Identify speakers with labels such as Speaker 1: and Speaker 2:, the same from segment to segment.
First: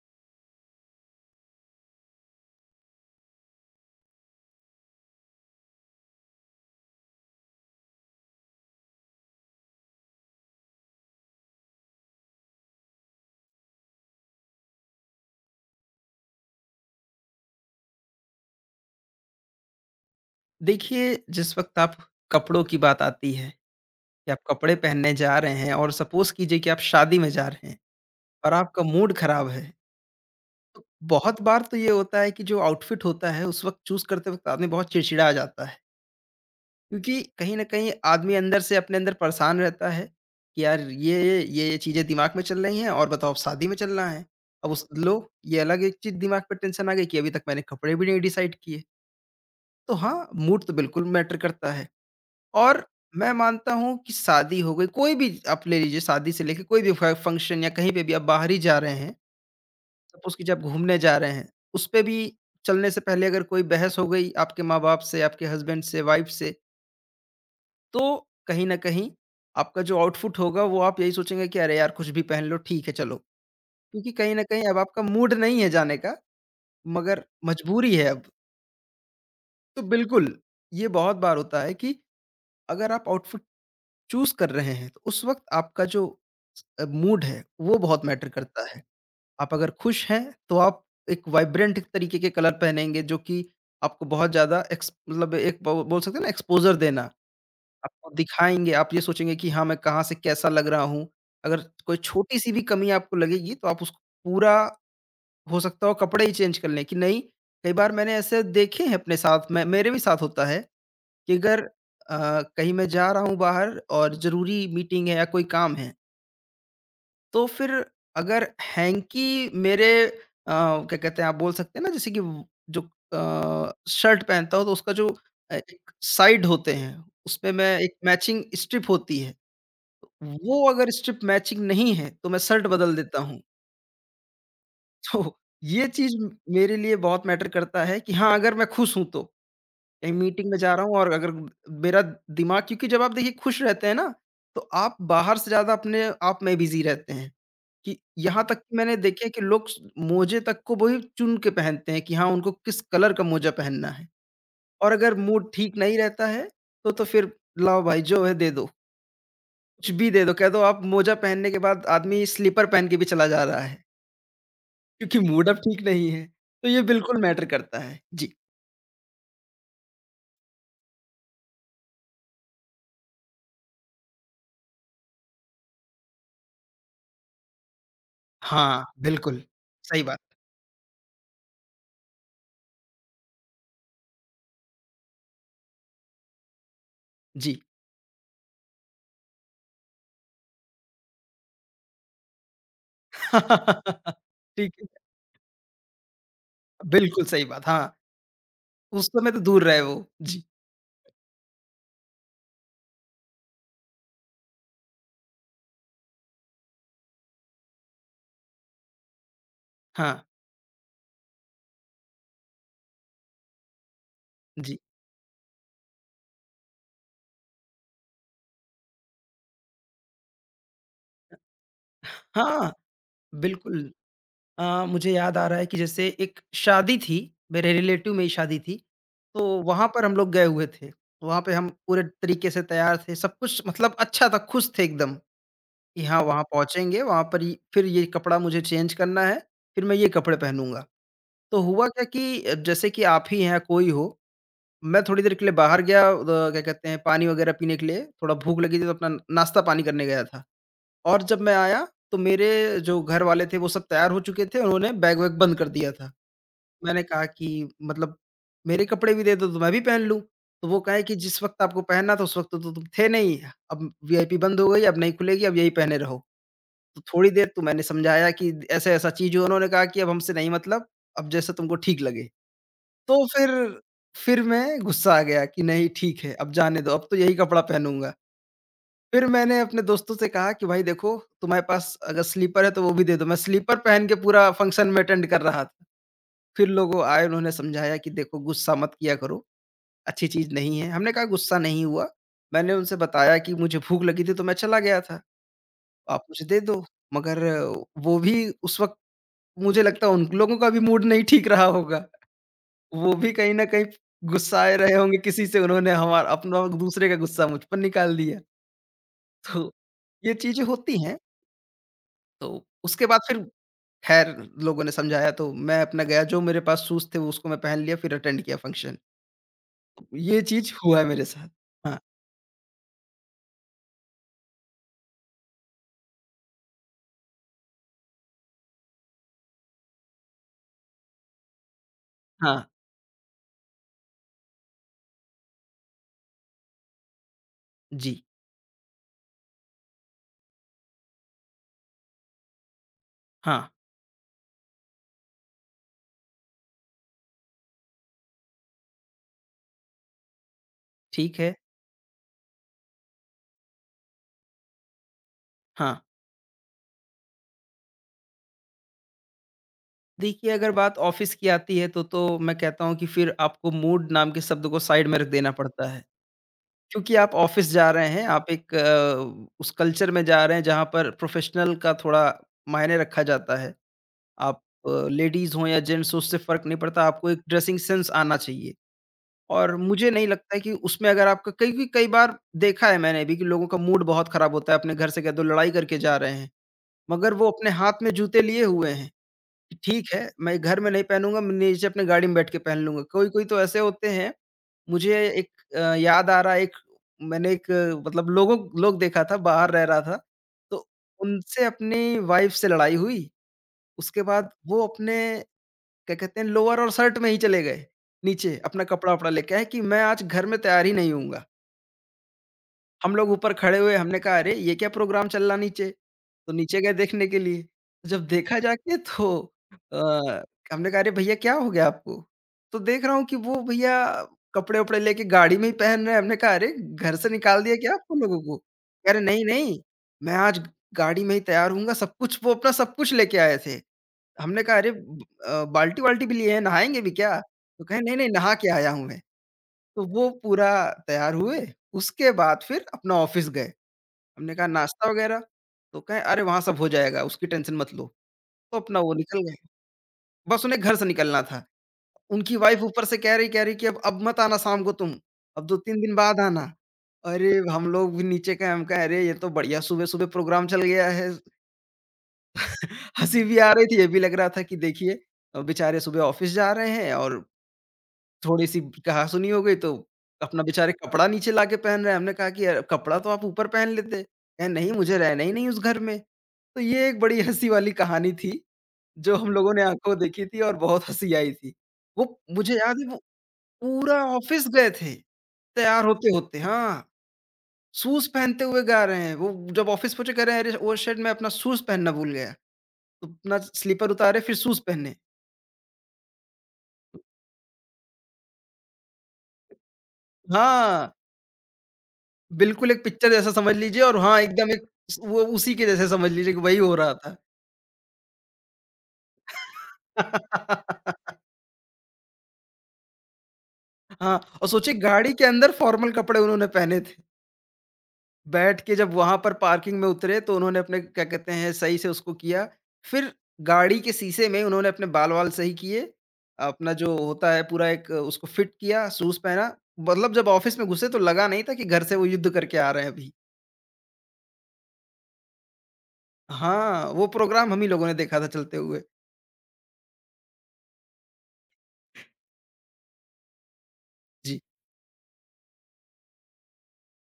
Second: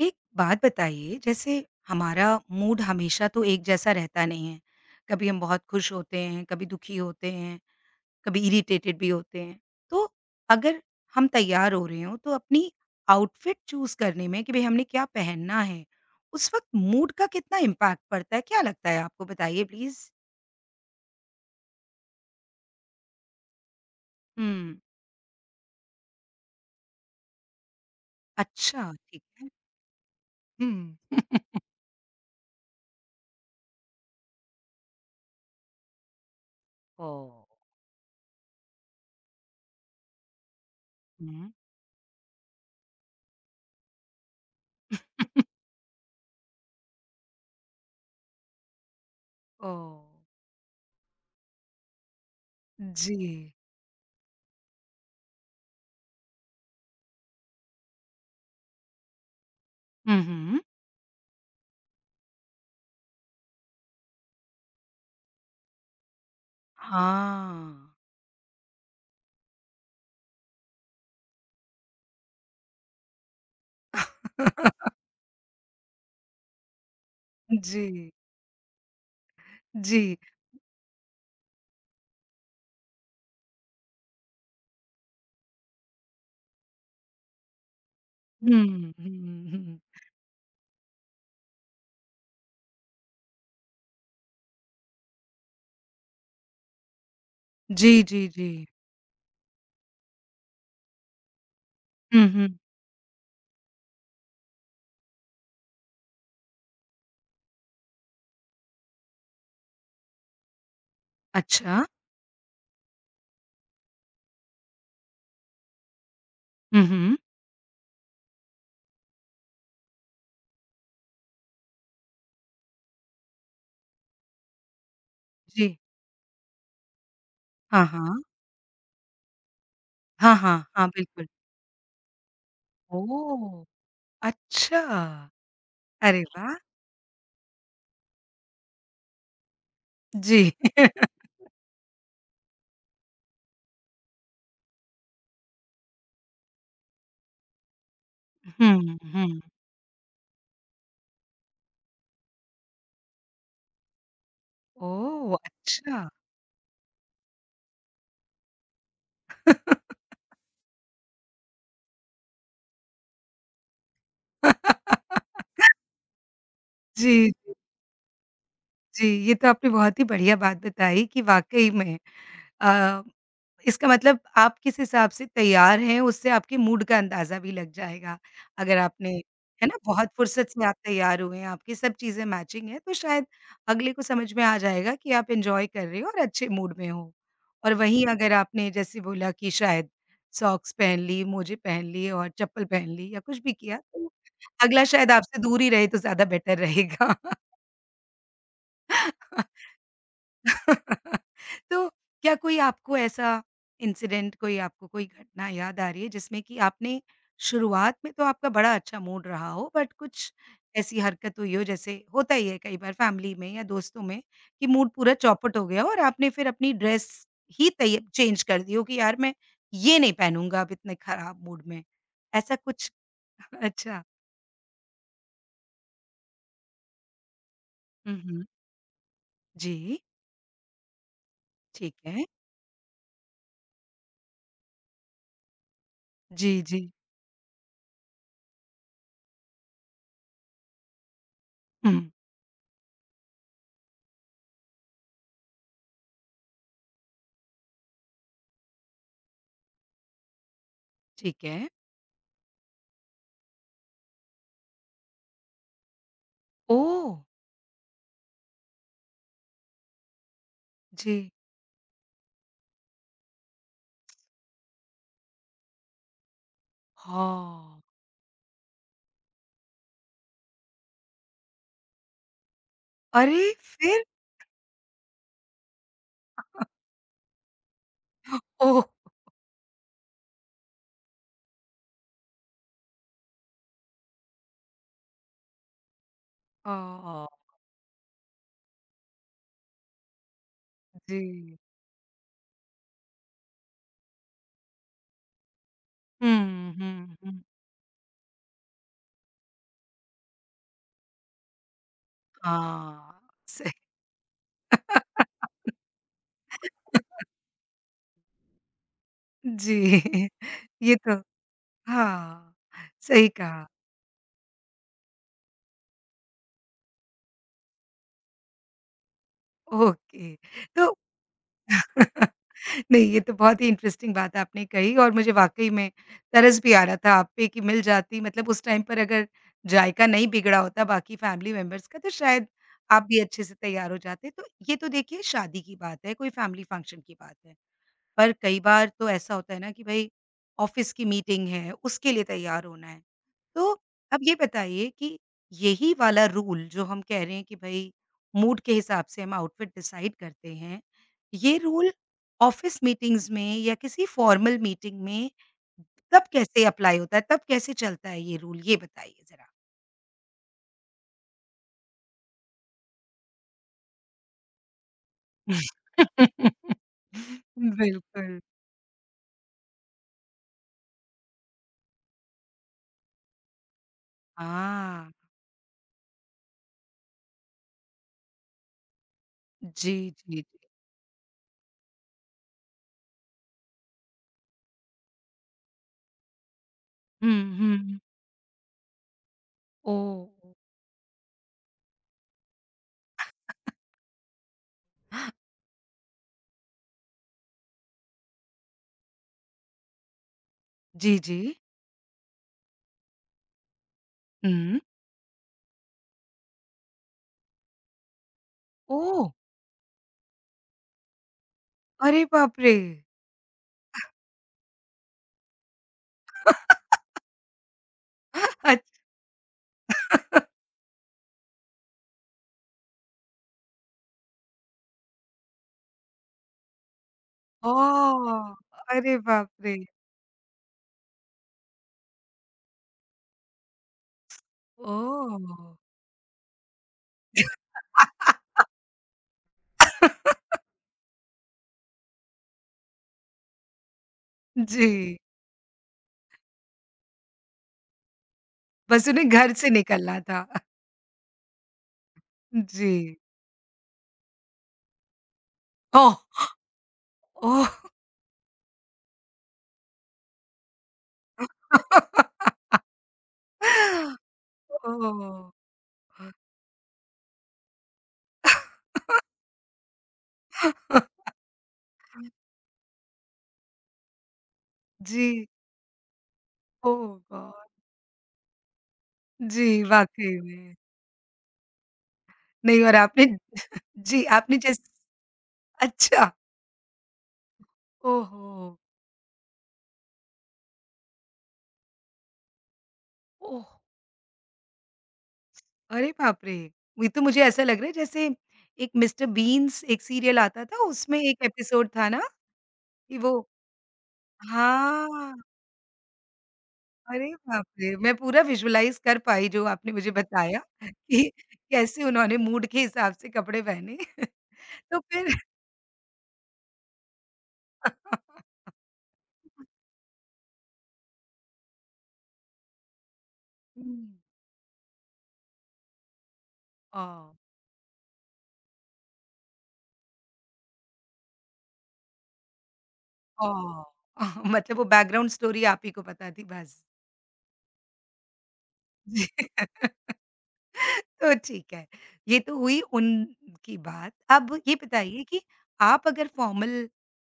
Speaker 1: एक बात बताइए, जैसे हमारा मूड हमेशा तो एक जैसा रहता नहीं है। कभी हम बहुत खुश होते हैं, कभी दुखी होते हैं, कभी इरिटेटेड भी होते हैं। तो अगर हम तैयार हो रहे हों, तो अपनी आउटफिट चूज़ करने में कि भई हमने क्या पहनना है, उस वक़्त मूड का कितना इम्पैक्ट पड़ता है? क्या लगता है आपको? बताइए प्लीज़।
Speaker 2: देखिए, जिस वक़्त आप कपड़ों की बात आती है कि आप कपड़े
Speaker 1: हुँ।
Speaker 2: पहनने जा रहे हैं और सपोज़ कीजिए कि आप शादी में जा रहे हैं और आपका
Speaker 1: अच्छा,
Speaker 2: मूड
Speaker 1: ठीक
Speaker 2: ख़राब
Speaker 1: है।
Speaker 2: है, तो
Speaker 1: हुँ।
Speaker 2: बहुत बार तो ये होता है कि जो आउटफिट होता है, उस वक़्त चूज़ करते वक़्त आदमी बहुत चिड़चिड़ा जाता है। क्योंकि
Speaker 1: ओह!
Speaker 2: कहीं न कहीं आदमी अंदर से अपने अंदर परेशान रहता है कि यार ये, ये,
Speaker 1: हुँ।
Speaker 2: ये चीज़ें दिमाग में चल रही हैं और बताओ अब शादी में चलना है। अब उस
Speaker 1: ओह!
Speaker 2: लो, ये अलग एक चीज़ दिमाग पे टेंशन आ गई कि अभी तक मैंने कपड़े भी नहीं डिसाइड किए। तो हाँ, मूड तो बिल्कुल मैटर करता है। और
Speaker 1: जी।
Speaker 2: मैं मानता हूँ कि शादी हो गई, कोई भी आप ले लीजिए शादी से लेके कोई भी फ फंक्शन या कहीं पे भी आप बाहर ही जा रहे हैं,
Speaker 1: हुँ,
Speaker 2: सपोज़ कि
Speaker 1: हुँ।
Speaker 2: जब घूमने जा रहे हैं, उस पे भी चलने से पहले अगर कोई बहस हो गई आपके माँ-बाप से, आपके हस्बैंड से, वाइफ़ से,
Speaker 1: हाँ।
Speaker 2: तो कहीं न कहीं आपका जो आउटपुट होगा वो आप यही सोचेंगे कि अरे यार! कुछ भी पहन लो ठीक है चलो। क्योंकि कहीं न कहीं अब आपका मूड नहीं है जाने का, मगर मजबूरी है
Speaker 1: जी,
Speaker 2: अब। तो
Speaker 1: जी।
Speaker 2: बिल्कुल, ये बहुत बार होता है कि अगर आप आउटफिट चूज़ कर रहे हैं, तो उस वक़्त आपका जो मूड है, वो बहुत मैटर करता है।
Speaker 1: हुँ, हुँ,
Speaker 2: आप अगर
Speaker 1: हुँ।
Speaker 2: खुश हैं, तो आप एक वाइब्रेंट तरीके के कलर पहनेंगे जो कि आपको बहुत ज़्यादा एक्स मतलब एक ब बोल सकते हैं ना एक्सपोज़र देना।
Speaker 1: जी,
Speaker 2: आपको
Speaker 1: जी, जी।
Speaker 2: दिखाएँगे, आप ये सोचेंगे कि हाँ, मैं कहाँ से कैसा लग रहा हूँ। अगर कोई
Speaker 1: हुँ,
Speaker 2: छोटी-सी
Speaker 1: हुँ।
Speaker 2: भी कमी आपको लगेगी, तो आप उसको पूरा हो सकता हो कपड़े ही चेंज कर लें कि नहीं, कई बार मैंने ऐसे देखे हैं अपने साथ में मेरे भी साथ होता है कि अगर
Speaker 1: अच्छा।
Speaker 2: अ, कहीं मैं जा रहा हूँ बाहर और ज़रूरी मीटिंग है या कोई काम है,
Speaker 1: हुँ, हुँ।
Speaker 2: तो फिर अगर हैंकी मेरे क्या कहते हैं, आप बोल सकते हैं ना जैसे कि व जो शर्ट पहनता हूँ तो उसका जो
Speaker 1: जी।
Speaker 2: एक साइड होते हैं, उसपे मैं
Speaker 1: हाँ,
Speaker 2: एक
Speaker 1: हाँ।
Speaker 2: मैचिंग स्ट्रिप होती है,
Speaker 1: हाँ, हाँ,
Speaker 2: वो
Speaker 1: हाँ,
Speaker 2: अगर स्ट्रिप
Speaker 1: बिल्कुल।
Speaker 2: मैचिंग नहीं है, तो मैं शर्ट बदल देता हूँ।
Speaker 1: ओह! अच्छा।
Speaker 2: तो ये चीज़
Speaker 1: अरे वाह!
Speaker 2: मेरे लिए बहुत मैटर करता है कि हाँ, अगर मैं खुश हूँ तो। कहीं
Speaker 1: जी।
Speaker 2: मीटिंग में जा रहा हूँ और अगर मेरा दिमाग क्योंकि जब आप देखिए खुश रहते हैं ना, तो आप बाहर से ज़्यादा अपने आप में बिज़ी रहते हैं, कि यहाँ तक कि मैंने
Speaker 1: हुँ,
Speaker 2: देखे कि
Speaker 1: हुँ।
Speaker 2: लोग स मोज़े तक को वही चुन के पहनते हैं कि हाँ, उनको किस कलर का मोज़ा पहनना है और अगर
Speaker 1: ओह!
Speaker 2: मूड ठीक नहीं
Speaker 1: अच्छा।
Speaker 2: रहता है, तो फिर लाओ भाई जो है दे दो, कुछ भी दे दो, कह दो आप मोज़ा पहनने के बाद आदमी स्लीपर पहन के भी चला जा रहा है, क्योंकि मूड अब ठीक नहीं है, तो ये बिल्कुल
Speaker 1: जी।
Speaker 2: मैटर करता है। जी।
Speaker 1: जी, ये तो आपने बहुत ही बढ़िया बात बताई कि वाक़ई में अ, इसका मतलब आप किस हिसाब से तैयार हैं, उससे आपके मूड का अंदाज़ा भी लग जाएगा। अगर
Speaker 2: हाँ,
Speaker 1: आपने
Speaker 2: बिल्कुल,
Speaker 1: है ना,
Speaker 2: सही
Speaker 1: बहुत
Speaker 2: बात।
Speaker 1: फ़ुर्सत से आप तैयार हुए हैं, आपकी सब चीज़ें मैचिंग हैं, तो शायद अगले को समझ में आ जाएगा कि आप एन्जॉय कर रहे हो और अच्छे मूड में हो।
Speaker 2: जी।
Speaker 1: और वहीं अगर आपने जैसे बोला कि शायद सॉक्स पहन ली, मोज़े पहन लिए और चप्पल पहन ली या कुछ भी किया, तो
Speaker 2: ठीक
Speaker 1: अगला
Speaker 2: है,
Speaker 1: शायद आपसे दूर ही रहे तो ज़्यादा बेटर रहेगा।
Speaker 2: बिल्कुल सही बात, हाँ, उस समय तो दूर रहे वो। जी,
Speaker 1: तो क्या कोई आपको ऐसा इंसिडेंट कोई आपको कोई घटना याद आ रही है जिसमें कि आपने शुरुआत में तो आपका बड़ा अच्छा मूड रहा हो, बट
Speaker 2: हाँ,
Speaker 1: कुछ ऐसी हरकत हुई हो जैसे होता ही है कई बार फैमिली में या दोस्तों में कि
Speaker 2: जी,
Speaker 1: मूड पूरा चौपट हो गया हो और आपने फिर अपनी ड्रेस ही चेंज कर दी हो कि यार मैं ये नहीं पहनूंगा अब इतने खराब मूड में, ऐसा
Speaker 2: हाँ,
Speaker 1: कुछ?
Speaker 2: बिल्कुल।
Speaker 1: अच्छा।
Speaker 2: मुझे याद आ रहा है कि जैसे एक शादी थी, मेरे रिलेटिव में ही
Speaker 1: हम्म।
Speaker 2: शादी थी, तो वहाँ
Speaker 1: जी।
Speaker 2: पर हम लोग गए हुए थे। वहाँ पे हम
Speaker 1: ठीक
Speaker 2: पूरे
Speaker 1: है।
Speaker 2: तरीके से तैयार थे, सब कुछ मतलब अच्छा था, खुश थे एकदम कि हाँ, वहाँ
Speaker 1: जी, जी।
Speaker 2: पहुँचेंगे, वहाँ पर ये फिर ये कपड़ा मुझे चेंज करना है, फिर मैं ये कपड़े पहनूँगा। तो हुआ
Speaker 1: हम्म,
Speaker 2: क्या कि जैसे कि आप ही हैं या कोई हो मैं थोड़ी देर के लिए बाहर गया क्या कहते हैं पानी वगैरह पीने के लिए, थोड़ा भूख लगी थी तो अपना नाश्ता पानी करने गया था और जब
Speaker 1: ठीक
Speaker 2: मैं
Speaker 1: है।
Speaker 2: आया तो मेरे जो घर वाले थे वो सब तैयार हो चुके थे, उन्होंने बैग वैग बंद कर दिया था।
Speaker 1: ओ।
Speaker 2: मैंने कहा कि मतलब मेरे कपड़े भी दे दो तो मैं भी पहन लूँ। तो वो कहे कि
Speaker 1: जी।
Speaker 2: जिस वक़्त आपको पहनना था उस वक़्त तो तुम थे नहीं, अब वीआईपी बंद हो गई, अब नहीं खुलेगी, अब यही पहने रहो। तो थोड़ी देर तो
Speaker 1: हाँ।
Speaker 2: मैंने समझाया कि ऐसा-ऐसा चीज़ है, उन्होंने कहा कि अब हमसे नहीं मतलब, अब जैसा तुमको ठीक लगे। तो
Speaker 1: अरे!
Speaker 2: फिर
Speaker 1: फिर?
Speaker 2: फिर मैं गुस्सा आ गया कि नहीं ठीक है, अब जाने दो, अब तो यही कपड़ा पहनूँगा।
Speaker 1: ओह!
Speaker 2: फिर मैंने अपने दोस्तों से कहा कि भाई देखो, तुम्हारे पास अगर स्लीपर है तो वो भी दे दो। मैं स्लीपर पहन के पूरा फंक्शन में अटेंड कर रहा था। फिर लोग आए
Speaker 1: हाँ,
Speaker 2: उन्होंने समझाया कि देखो गुस्सा मत किया करो, अच्छी चीज़ नहीं है। हमने कहा
Speaker 1: जी।
Speaker 2: गुस्सा नहीं हुआ। मैंने उनसे बताया कि मुझे भूख लगी थी तो मैं चला गया था, आप मुझे दे
Speaker 1: हुँ,
Speaker 2: दो।
Speaker 1: हुँ,
Speaker 2: मगर
Speaker 1: हुँ।
Speaker 2: वो भी उस वक़्त मुझे लगता है उन लोगों का भी मूड नहीं ठीक रहा होगा। वो
Speaker 1: हाँ,
Speaker 2: भी कहीं न
Speaker 1: सही।
Speaker 2: कहीं गुस्साए रहे होंगे किसी से उन्होंने हमारा अपना दूसरे का गुस्सा मुझ पर निकाल दिया। तो
Speaker 1: जी,
Speaker 2: ये चीज़ें
Speaker 1: ये
Speaker 2: होती हैं।
Speaker 1: तो हाँ,
Speaker 2: तो उसके बाद
Speaker 1: सही
Speaker 2: फिर
Speaker 1: कहा।
Speaker 2: ख़ैर लोगों ने समझाया तो मैं अपना गया जो मेरे पास शूज़ थे वो उसको मैं पहन लिया फिर अटेंड किया फ़ंक्शन।
Speaker 1: ओके,
Speaker 2: ये चीज़
Speaker 1: तो
Speaker 2: हुआ है मेरे साथ। हाँ,
Speaker 1: नहीं, ये तो बहुत ही इंटरेस्टिंग बात आपने कही और मुझे वाक़ई में तरस भी आ रहा था आप पे कि मिल जाती मतलब उस टाइम पर अगर जायका नहीं बिगड़ा होता बाकी फैमिली मेंबर्स का, तो शायद
Speaker 2: हाँ,
Speaker 1: आप भी अच्छे से तैयार हो जाते। तो ये तो देखिए शादी की बात है, कोई फैमिली फंक्शन की बात है।
Speaker 2: जी,
Speaker 1: पर कई बार तो ऐसा होता है ना कि भई ऑफ़िस की मीटिंग है, उसके लिए तैयार होना है।
Speaker 2: हाँ,
Speaker 1: तो अब ये बताइए कि यही वाला रूल जो हम कह रहे हैं कि भई मूड के हिसाब से हम आउटफिट डिसाइड करते हैं,
Speaker 2: ठीक है,
Speaker 1: ये रूल ऑफ़िस मीटिंग्स में या किसी फ़ॉर्मल मीटिंग में
Speaker 2: हाँ।
Speaker 1: तब कैसे अप्लाई होता है, तब कैसे चलता है ये रूल? ये बताइए ज़रा?
Speaker 2: देखिए अगर बात ऑफ़िस की आती है तो मैं कहता हूँ कि फिर आपको मूड नाम के शब्द को साइड में रख देना पड़ता है। क्योंकि आप ऑफ़िस जा रहे हैं,
Speaker 1: बिल्कुल।
Speaker 2: आप एक उस कल्चर में जा रहे हैं जहाँ पर प्रोफ़ेशनल का थोड़ा मायने रखा जाता है। आप
Speaker 1: हाँ।
Speaker 2: लेडीज़ हो या जेंट्स हो उससे फ़र्क नहीं पड़ता, आपको एक ड्रेसिंग सेंस आना चाहिए। और
Speaker 1: जी,
Speaker 2: मुझे नहीं
Speaker 1: जी, जी।
Speaker 2: लगता है कि उसमें अगर आपका कई बार देखा है मैंने भी कि लोगों का मूड बहुत ख़राब होता है, अपने घर से कह दो लड़ाई करके जा रहे हैं, मगर
Speaker 1: हुँ,
Speaker 2: वो अपने
Speaker 1: हुँ।
Speaker 2: हाथ में जूते लिए हुए हैं, कि ठीक
Speaker 1: ओह!
Speaker 2: है, मैं घर में नहीं पहनूँगा, मैं नीचे अपने गाड़ी में बैठ के पहन लूँगा। कोई-कोई तो ऐसे होते हैं मुझे एक याद आ रहा है एक मैंने एक मतलब लोग देखा था, बाहर रह रहा था, तो
Speaker 1: जी, जी।
Speaker 2: उनसे अपनी वाइफ़ से लड़ाई हुई, उसके बाद
Speaker 1: हुँ।
Speaker 2: वो अपने क्या कहते हैं लोअर और शर्ट में ही चले गए, नीचे अपना
Speaker 1: ओह!
Speaker 2: कपड़ा-वपड़ा लेके आए कि मैं आज घर में तैयार ही नहीं होऊँगा।
Speaker 1: अरे बाप रे!
Speaker 2: हम लोग ऊपर खड़े हुए, हमने कहा अरे! ये क्या प्रोग्राम चल रहा नीचे? तो नीचे गए देखने के लिए। जब देखा जाके तो
Speaker 1: अच्छा।
Speaker 2: अ, हमने कहा, "अरे भैया क्या हो गया आपको?" तो देख रहा हूँ कि वो भैया कपड़े-वपड़े लेके गाड़ी में ही पहन रहे हैं। हमने कहा, "अरे! घर से निकाल दिया क्या आपको
Speaker 1: ओह!
Speaker 2: लोगों को?" कह
Speaker 1: अरे
Speaker 2: रहे, "नहीं,
Speaker 1: बाप रे!
Speaker 2: नहीं, मैं आज गाड़ी में ही तैयार होऊँगा।" सब कुछ वो अपना सब कुछ लेके आए थे। हमने कहा, "अरे! ब
Speaker 1: ओह!
Speaker 2: बाल्टी-वाल्टी भी लिए हैं, नहाएँगे भी क्या?" तो कहे, "नहीं, नहीं, नहा के आया हूँ मैं।" तो वो पूरा तैयार हुए, उसके बाद फिर अपना ऑफ़िस गए। हमने कहा नाश्ता
Speaker 1: जी,
Speaker 2: वगैरह? तो कहें अरे वहाँ सब हो जाएगा, उसकी टेंशन मत लो। तो अपना
Speaker 1: बस
Speaker 2: वो
Speaker 1: उन्हें
Speaker 2: निकल
Speaker 1: घर
Speaker 2: गए।
Speaker 1: से निकलना था।
Speaker 2: बस उन्हें घर से निकलना था। उनकी वाइफ़
Speaker 1: जी।
Speaker 2: ऊपर से कह रही कि अब मत आना शाम को तुम, अब 2-3 दिन
Speaker 1: ओह!
Speaker 2: बाद आना। अरे
Speaker 1: ओह!
Speaker 2: हम लोग भी नीचे गए, हम कहे अरे ये तो बढ़िया सुबह-सुबह प्रोग्राम चल गया है। हँसी भी आ
Speaker 1: ओह!
Speaker 2: रही थी, ये भी लग रहा था कि देखिए बेचारे सुबह ऑफ़िस जा रहे हैं और थोड़ी-सी कहा-सुनी हो गई तो अपना बेचारे कपड़ा नीचे लाके पहन रहे हैं। हमने कहा कि कपड़ा तो आप ऊपर पहन लेते। कहे नहीं मुझे रहना
Speaker 1: जी,
Speaker 2: ही नहीं उस घर में। तो
Speaker 1: ओह
Speaker 2: ये एक बड़ी हँसी
Speaker 1: गॉड!
Speaker 2: वाली कहानी थी, जो हम
Speaker 1: जी,
Speaker 2: लोगों ने आँखों
Speaker 1: वाक़ई
Speaker 2: देखी थी
Speaker 1: में।
Speaker 2: और बहुत हँसी आई थी। वो मुझे
Speaker 1: नहीं, और
Speaker 2: याद है वो
Speaker 1: आपने,
Speaker 2: पूरा
Speaker 1: जी, आपने
Speaker 2: ऑफ़िस
Speaker 1: जैस
Speaker 2: गए थे, तैयार
Speaker 1: अच्छा,
Speaker 2: होते-होते हाँ,
Speaker 1: ओह
Speaker 2: शूज़
Speaker 1: हो!
Speaker 2: पहनते हुए गा रहे हैं। वो जब ऑफ़िस पहुँचे कह रहे हैं अरे! वो शिट मैं अपना शूज़ पहनना भूल गया। तो अपना
Speaker 1: ओह!
Speaker 2: स्लीपर उतारे फिर शूज़ पहने।
Speaker 1: अरे बाप रे! ये तो मुझे ऐसा लग रहा है जैसे एक मिस्टर बीन्स एक सीरियल आता था,
Speaker 2: हाँ।
Speaker 1: उसमें एक एपिसोड था ना
Speaker 2: बिल्कुल, एक
Speaker 1: कि
Speaker 2: पिक्चर
Speaker 1: वो
Speaker 2: जैसा समझ लीजिए और हाँ, एकदम एक
Speaker 1: हाँ,
Speaker 2: स वो उसी के जैसे समझ लीजिए कि वही हो रहा
Speaker 1: अरे
Speaker 2: था।
Speaker 1: बाप रे! मैं पूरा विजुअलाइज़ कर पाई जो आपने मुझे बताया कि कैसे उन्होंने मूड के हिसाब से कपड़े पहने।
Speaker 2: हाँ, और सोचिए
Speaker 1: तो
Speaker 2: गाड़ी
Speaker 1: फिर
Speaker 2: के अंदर फॉर्मल कपड़े उन्होंने पहने थे। बैठ के जब वहाँ पर पार्किंग में उतरे तो उन्होंने अपने क्या कहते हैं सही से उसको किया। फिर
Speaker 1: हुँ,
Speaker 2: गाड़ी के शीशे में उन्होंने अपने बाल-वाल सही किए। अपना जो
Speaker 1: ओह!
Speaker 2: होता है पूरा एक उसको फिट किया, शूज़ पहना। मतलब जब ऑफ़िस में घुसे तो लगा नहीं था कि घर से वो युद्ध करके आ रहे हैं अभी।
Speaker 1: ओह! मतलब वो बैकग्राउंड स्टोरी आप ही को पता थी बस।
Speaker 2: हाँ, वो प्रोग्राम हम ही लोगों ने देखा था चलते हुए।
Speaker 1: जी। तो ठीक है, ये तो हुई उनकी बात। अब
Speaker 2: जी।
Speaker 1: ये बताइए कि आप अगर फॉर्मल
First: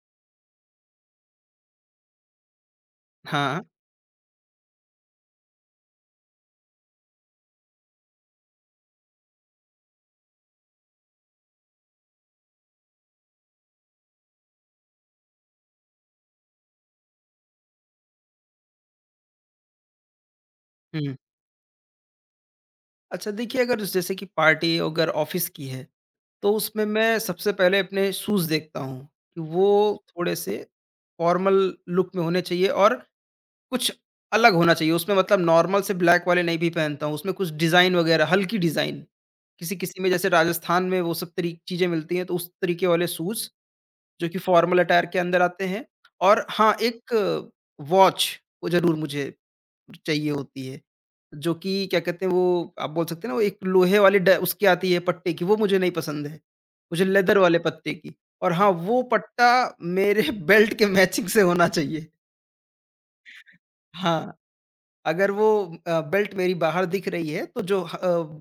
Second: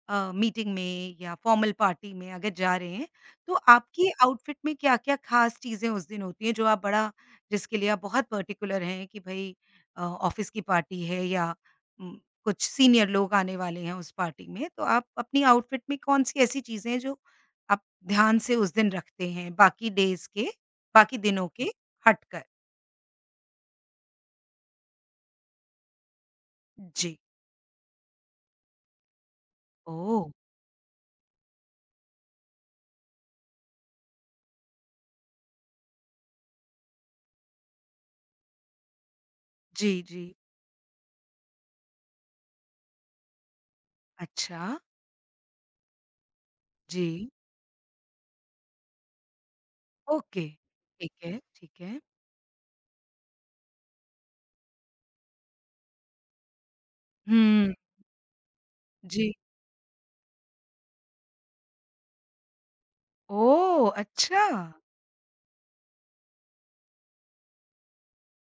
Speaker 1: मीटिंग में या फॉर्मल पार्टी में अगर जा रहे हैं, तो
Speaker 2: हाँ।
Speaker 1: आपकी आउटफिट में क्या-क्या खास चीज़ें उस दिन होती हैं जो आप बड़ा जिसके लिए आप बहुत पर्टिकुलर हैं कि भई ऑफ़िस की पार्टी है या उम, कुछ सीनियर लोग आने वाले हैं उस पार्टी में, तो आप अपनी आउटफिट में कौन-सी ऐसी चीज़ें हैं जो आप ध्यान से उस दिन रखते हैं, बाकी डेज़ के
Speaker 2: हुँ।
Speaker 1: बाकी दिनों के हटकर?
Speaker 2: अच्छा देखिए, अगर उस- जैसे कि पार्टी अगर ऑफ़िस की है, तो उसमें मैं
Speaker 1: जी।
Speaker 2: सबसे पहले अपने शूज़ देखता हूँ कि वो
Speaker 1: ओह!
Speaker 2: थोड़े-से फ़ॉर्मल लुक में होने चाहिए और कुछ अलग होना चाहिए। उसमें मतलब नॉर्मल से ब्लैक वाले नहीं भी पहनता हूँ, उसमें कुछ डिज़ाइन वगैरह, हल्की डिज़ाइन।
Speaker 1: जी,
Speaker 2: किसी-किसी में जैसे
Speaker 1: जी।
Speaker 2: राजस्थान में वो सब तरी चीज़ें मिलती हैं, तो उस तरीके वाले शूज़ जो कि
Speaker 1: अच्छा,
Speaker 2: फ़ॉर्मल अटायर के अंदर आते हैं और हाँ,
Speaker 1: जी,
Speaker 2: एक वॉच वो ज़रूर मुझे चाहिए
Speaker 1: ओके।
Speaker 2: होती है।
Speaker 1: ठीक है,
Speaker 2: जो कि
Speaker 1: ठीक
Speaker 2: क्या
Speaker 1: है।
Speaker 2: कहते हैं वो आप बोल सकते हैं ना वो एक लोहे वाली ड उसकी आती है पट्टे की, वो मुझे नहीं पसंद है। मुझे लेदर वाले
Speaker 1: हुँ,
Speaker 2: पत्ते की और हाँ, वो
Speaker 1: जी।
Speaker 2: पट्टा मेरे बेल्ट के मैचिंग से होना चाहिए।
Speaker 1: ओह!
Speaker 2: हाँ,
Speaker 1: अच्छा।
Speaker 2: अगर वो बेल्ट मेरी बाहर दिख रही है तो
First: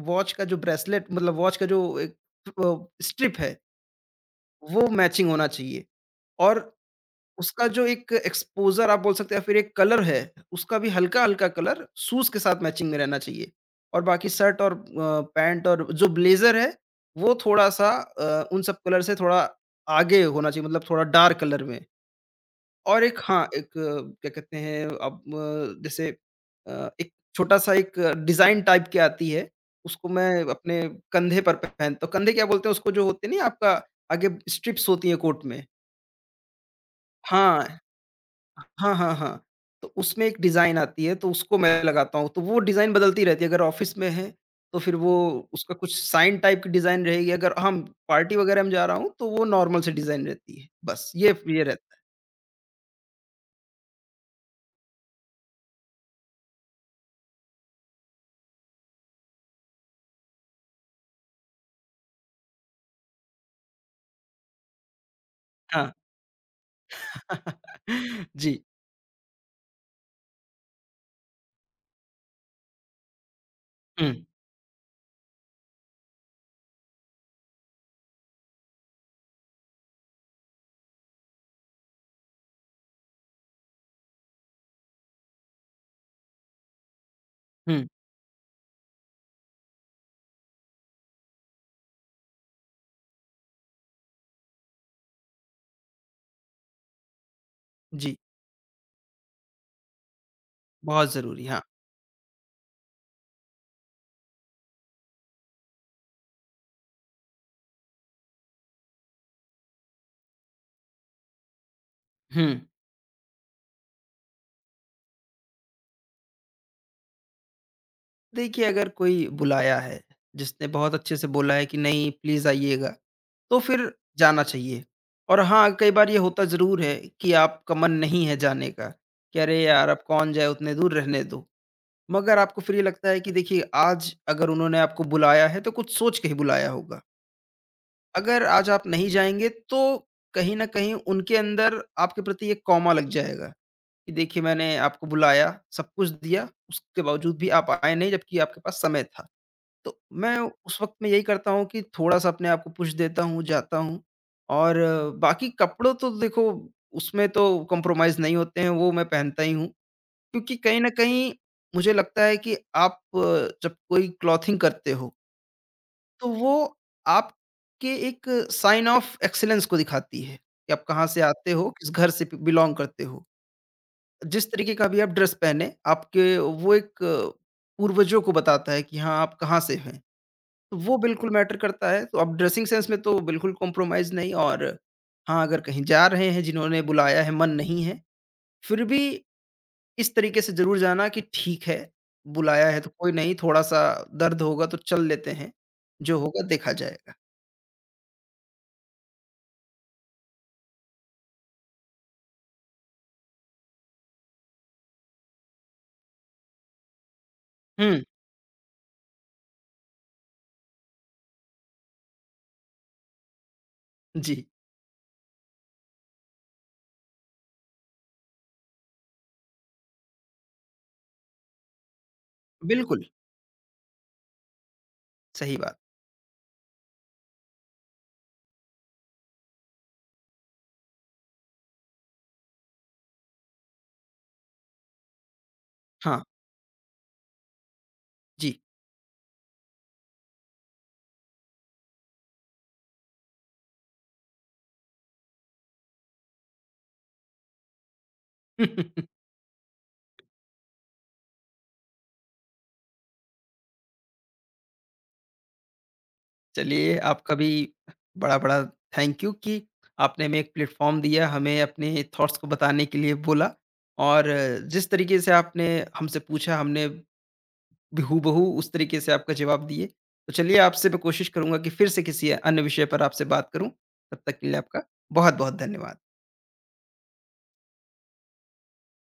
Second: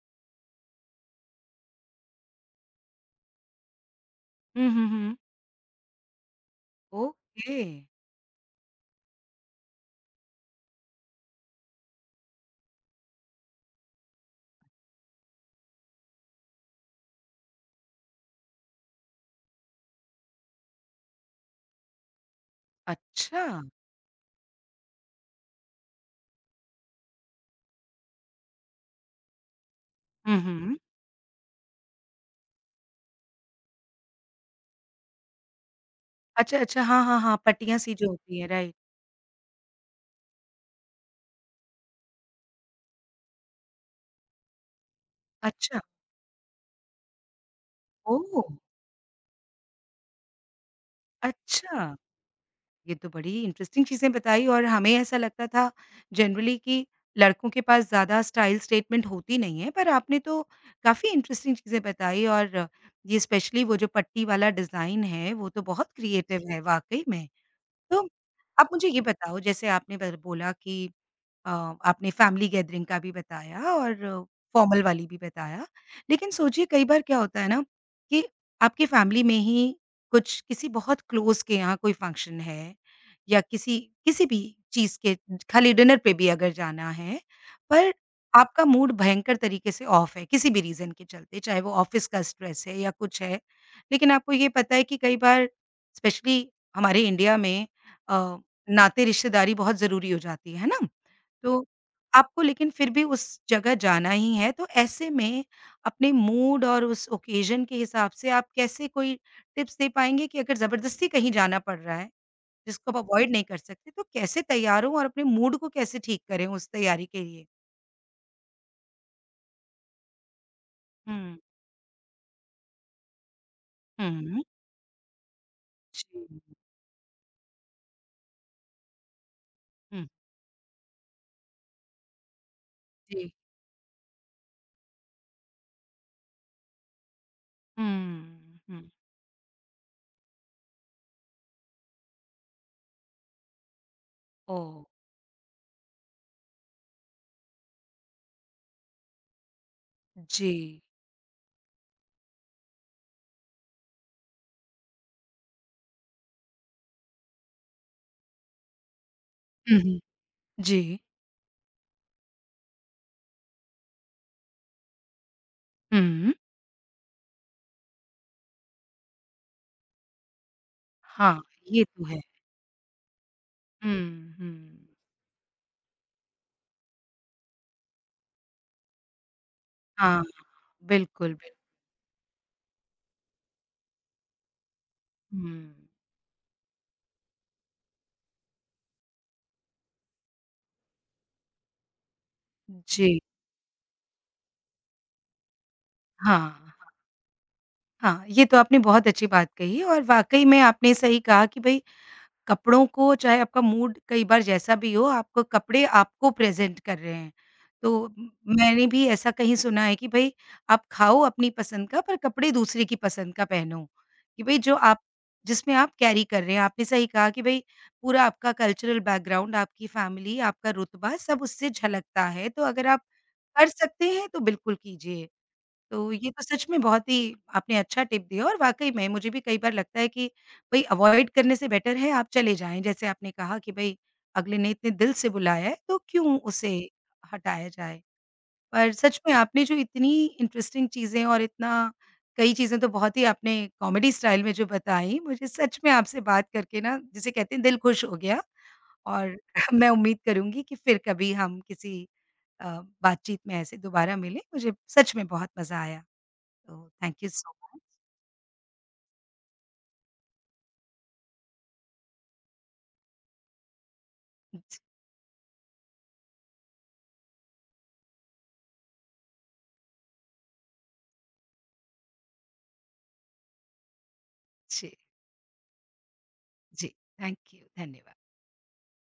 Speaker 2: वॉच का जो ब्रेसलेट मतलब वॉच का जो एक स्ट्रिप है,
Speaker 1: हुँ,
Speaker 2: वो
Speaker 1: हुँ, हुँ।
Speaker 2: मैचिंग होना चाहिए और
Speaker 1: ओके,
Speaker 2: उसका जो एक एक्सपोज़र आप बोल सकते हैं या फिर एक कलर है, उसका भी हल्का-हल्का कलर शूज़ के साथ मैचिंग में रहना चाहिए। और बाकी शर्ट और पैंट और जो ब्लेज़र है, वो थोड़ा-सा उन सब कलर से थोड़ा आगे होना चाहिए मतलब थोड़ा डार्क कलर में। और एक हाँ,
Speaker 1: अच्छा।
Speaker 2: क्या कहते हैं जैसे एक छोटा-सा एक डिज़ाइन टाइप की आती है, उसको मैं
Speaker 1: हुँ, हुँ।
Speaker 2: अपने कंधे पर पहनता हूँ। कंधे क्या बोलते हैं उसको जो होते नहीं आपका आगे स्ट्रिप्स होती है कोट में।
Speaker 1: अच्छा, अच्छा, हाँ, हाँ, हाँ,
Speaker 2: हाँ।
Speaker 1: पट्टियाँ सी जो होती हैं, राइट।
Speaker 2: हाँ, हाँ, हाँ। तो उसमें एक डिज़ाइन आती है तो उसको मैं लगाता हूँ, तो वो डिज़ाइन बदलती रहती है। अगर ऑफ़िस में हैं तो फिर वो उसका
Speaker 1: अच्छा,
Speaker 2: कुछ साइन टाइप की डिज़ाइन रहेगी, अगर हम पार्टी
Speaker 1: ओह!
Speaker 2: वग़ैरह में जा रहा हूँ तो वो नॉर्मल सी डिज़ाइन रहती है। बस ये
Speaker 1: अच्छा।
Speaker 2: रहता है।
Speaker 1: ये तो बड़ी इंटरेस्टिंग चीज़ें बताई और हमें ऐसा लगता था जनरली कि लड़कों के पास ज़्यादा स्टाइल स्टेटमेंट होती नहीं है, पर आपने तो काफ़ी इंटरेस्टिंग चीज़ें बताई और ये स्पेशली वो जो पट्टी वाला डिज़ाइन है, वो तो बहुत
Speaker 2: हाँ।
Speaker 1: क्रिएटिव है वाक़ई में। तो
Speaker 2: जी।
Speaker 1: आप मुझे ये बताओ, जैसे आपने बर बोला कि अ, आपने फैमिली गैदरिंग का भी बताया और
Speaker 2: हुँ,
Speaker 1: फॉर्मल वाली भी बताया। लेकिन सोचिए कई बार क्या होता है ना कि आपकी फैमिली में ही कुछ किसी बहुत क्लोज़ के यहाँ कोई फंक्शन है या किसी किसी भी चीज़ के खाली डिनर पे भी अगर जाना है,
Speaker 2: हुँ।
Speaker 1: पर आपका मूड भयंकर तरीके से ऑफ है किसी भी रीज़न के चलते, चाहे वो ऑफ़िस का स्ट्रेस है या कुछ है। लेकिन आपको ये पता है कि कई बार स्पेशली हमारे इंडिया में
Speaker 2: जी,
Speaker 1: अ, नाते रिश्तेदारी बहुत ज़रूरी हो जाती है ना?
Speaker 2: बहुत ज़रूरी, हाँ।
Speaker 1: तो आपको लेकिन फिर भी उस जगह जाना ही है, तो ऐसे में अपने मूड और उस ओकेज़न के हिसाब से आप कैसे कोई टिप्स दे पाएँगे कि अगर ज़बरदस्ती कहीं जाना पड़ रहा है,
Speaker 2: हुँ।
Speaker 1: जिसको आप अवॉइड नहीं कर सकते, तो कैसे तैयार हों और अपने मूड को कैसे ठीक करें उस तैयारी के लिए?
Speaker 2: देखिए अगर कोई बुलाया है, जिसने बहुत अच्छे से
Speaker 1: हुँ,
Speaker 2: बोला है कि नहीं प्लीज़ आइएगा तो फिर जाना
Speaker 1: हुँ,
Speaker 2: चाहिए। और हाँ, कई
Speaker 1: जी,
Speaker 2: बार ये होता ज़रूर है कि आपका मन नहीं है जाने का, कि अरे यार! अब
Speaker 1: हुँ।
Speaker 2: कौन जाए उतने दूर रहने दो। मगर आपको फिर ये लगता है कि
Speaker 1: जी,
Speaker 2: देखिए आज अगर उन्होंने आपको बुलाया है तो कुछ सोच के ही बुलाया होगा। अगर
Speaker 1: हुँ,
Speaker 2: आज आप
Speaker 1: हुँ,
Speaker 2: नहीं जाएँगे तो कहीं न कहीं उनके अंदर आपके प्रति एक कौमा लग जाएगा, कि देखिए मैंने
Speaker 1: ओह!
Speaker 2: आपको बुलाया, सब कुछ दिया, उसके बावजूद भी आप आए नहीं जबकि आपके पास समय था। तो मैं
Speaker 1: जी।
Speaker 2: उस वक़्त में यही करता हूँ कि थोड़ा-सा अपने आप को पुश देता हूँ, जाता हूँ और बाकी कपड़ों तो देखो उसमें तो कॉम्प्रोमाइज़ नहीं होते हैं, वो मैं पहनता ही हूँ।
Speaker 1: हुँ, हुँ।
Speaker 2: क्योंकि
Speaker 1: जी,
Speaker 2: कहीं न कहीं मुझे लगता है कि जब कोई क्लॉथिंग करते हो, तो
Speaker 1: हुँ।
Speaker 2: वो आपके एक साइन ऑफ एक्सीलेंस को दिखाती है कि आप कहाँ से
Speaker 1: हाँ,
Speaker 2: आते हो,
Speaker 1: ये
Speaker 2: किस
Speaker 1: तो
Speaker 2: घर
Speaker 1: है।
Speaker 2: से ब बिलॉन्ग करते हो।
Speaker 1: हुँ,
Speaker 2: जिस
Speaker 1: हुँ।
Speaker 2: तरीके का भी आप ड्रेस पहने, आपके पूर्वजों को बताता है कि हाँ, आप कहाँ से हैं।
Speaker 1: हाँ,
Speaker 2: तो वो बिल्कुल
Speaker 1: बिल्कुल, बिल्कुल।
Speaker 2: मैटर करता है, तो अब ड्रेसिंग सेंस में तो बिल्कुल कॉम्प्रोमाइज़ नहीं और हाँ,
Speaker 1: हुँ,
Speaker 2: अगर कहीं जा रहे हैं जिन्होंने बुलाया है, मन नहीं है, फिर भी इस तरीके से ज़रूर जाना कि ठीक है, बुलाया है तो कोई
Speaker 1: जी।
Speaker 2: नहीं, थोड़ा-सा दर्द होगा तो चल लेते हैं, जो
Speaker 1: हाँ,
Speaker 2: होगा देखा जाएगा।
Speaker 1: हाँ, ये तो आपने बहुत अच्छी बात कही और वाक़ई में आपने सही कहा कि भई कपड़ों को चाहे आपका मूड कई बार जैसा भी हो, आपको कपड़े आपको प्रेज़ेंट कर रहे हैं।
Speaker 2: हुँ,
Speaker 1: तो म मैंने भी ऐसा कहीं सुना है कि भई आप खाओ अपनी पसंद का पर कपड़े दूसरे की पसंद का पहनो, कि
Speaker 2: जी,
Speaker 1: भई जो आप जिसमें आप कैरी कर रहे हैं। आपने सही कहा कि भई पूरा आपका कल्चरल बैकग्राउंड, आपकी फ़ैमिली, आपका रुतबा सब उससे झलकता है, तो अगर आप
Speaker 2: बिल्कुल,
Speaker 1: कर सकते हैं तो बिल्कुल कीजिए।
Speaker 2: सही बात।
Speaker 1: तो ये तो सच में बहुत ही आपने अच्छा टिप दिया और वाक़ई में मुझे भी कई बार लगता है कि भई अवॉइड करने से बेटर है आप चले जाएँ। जैसे आपने कहा कि भई अगले ने इतने दिल से बुलाया है तो
Speaker 2: हाँ,
Speaker 1: क्यों उसे हटाया जाए।
Speaker 2: जी।
Speaker 1: पर सच में आपने जो इतनी इंटरेस्टिंग चीज़ें और इतना कई चीज़ें तो बहुत ही आपने कॉमेडी स्टाइल में जो बताई, मुझे सच में आपसे बात करके ना जिसे कहते हैं दिल खुश हो गया और मैं उम्मीद करूँगी कि फिर कभी हम किसी बातचीत में ऐसे दोबारा मिलें। मुझे सच में बहुत मज़ा आया। Oh,
Speaker 2: चलिए,
Speaker 1: thank you
Speaker 2: आपका भी
Speaker 1: so much.
Speaker 2: बड़ा-बड़ा थैंक यू कि आपने हमें एक प्लेटफ़ॉर्म दिया, हमें अपने थॉट्स को बताने के लिए बोला और जिस तरीके से आपने हमसे पूछा, हमने भी हूबहू उस तरीके से आपका जवाब दिए। तो चलिए, आपसे मैं कोशिश करूँगा कि फिर से किसी अन्य विषय पर आपसे बात करूँ। तब तक के लिए आपका
Speaker 1: Jee,
Speaker 2: बहुत-बहुत धन्यवाद।
Speaker 1: jee, thank you. Thank you very much.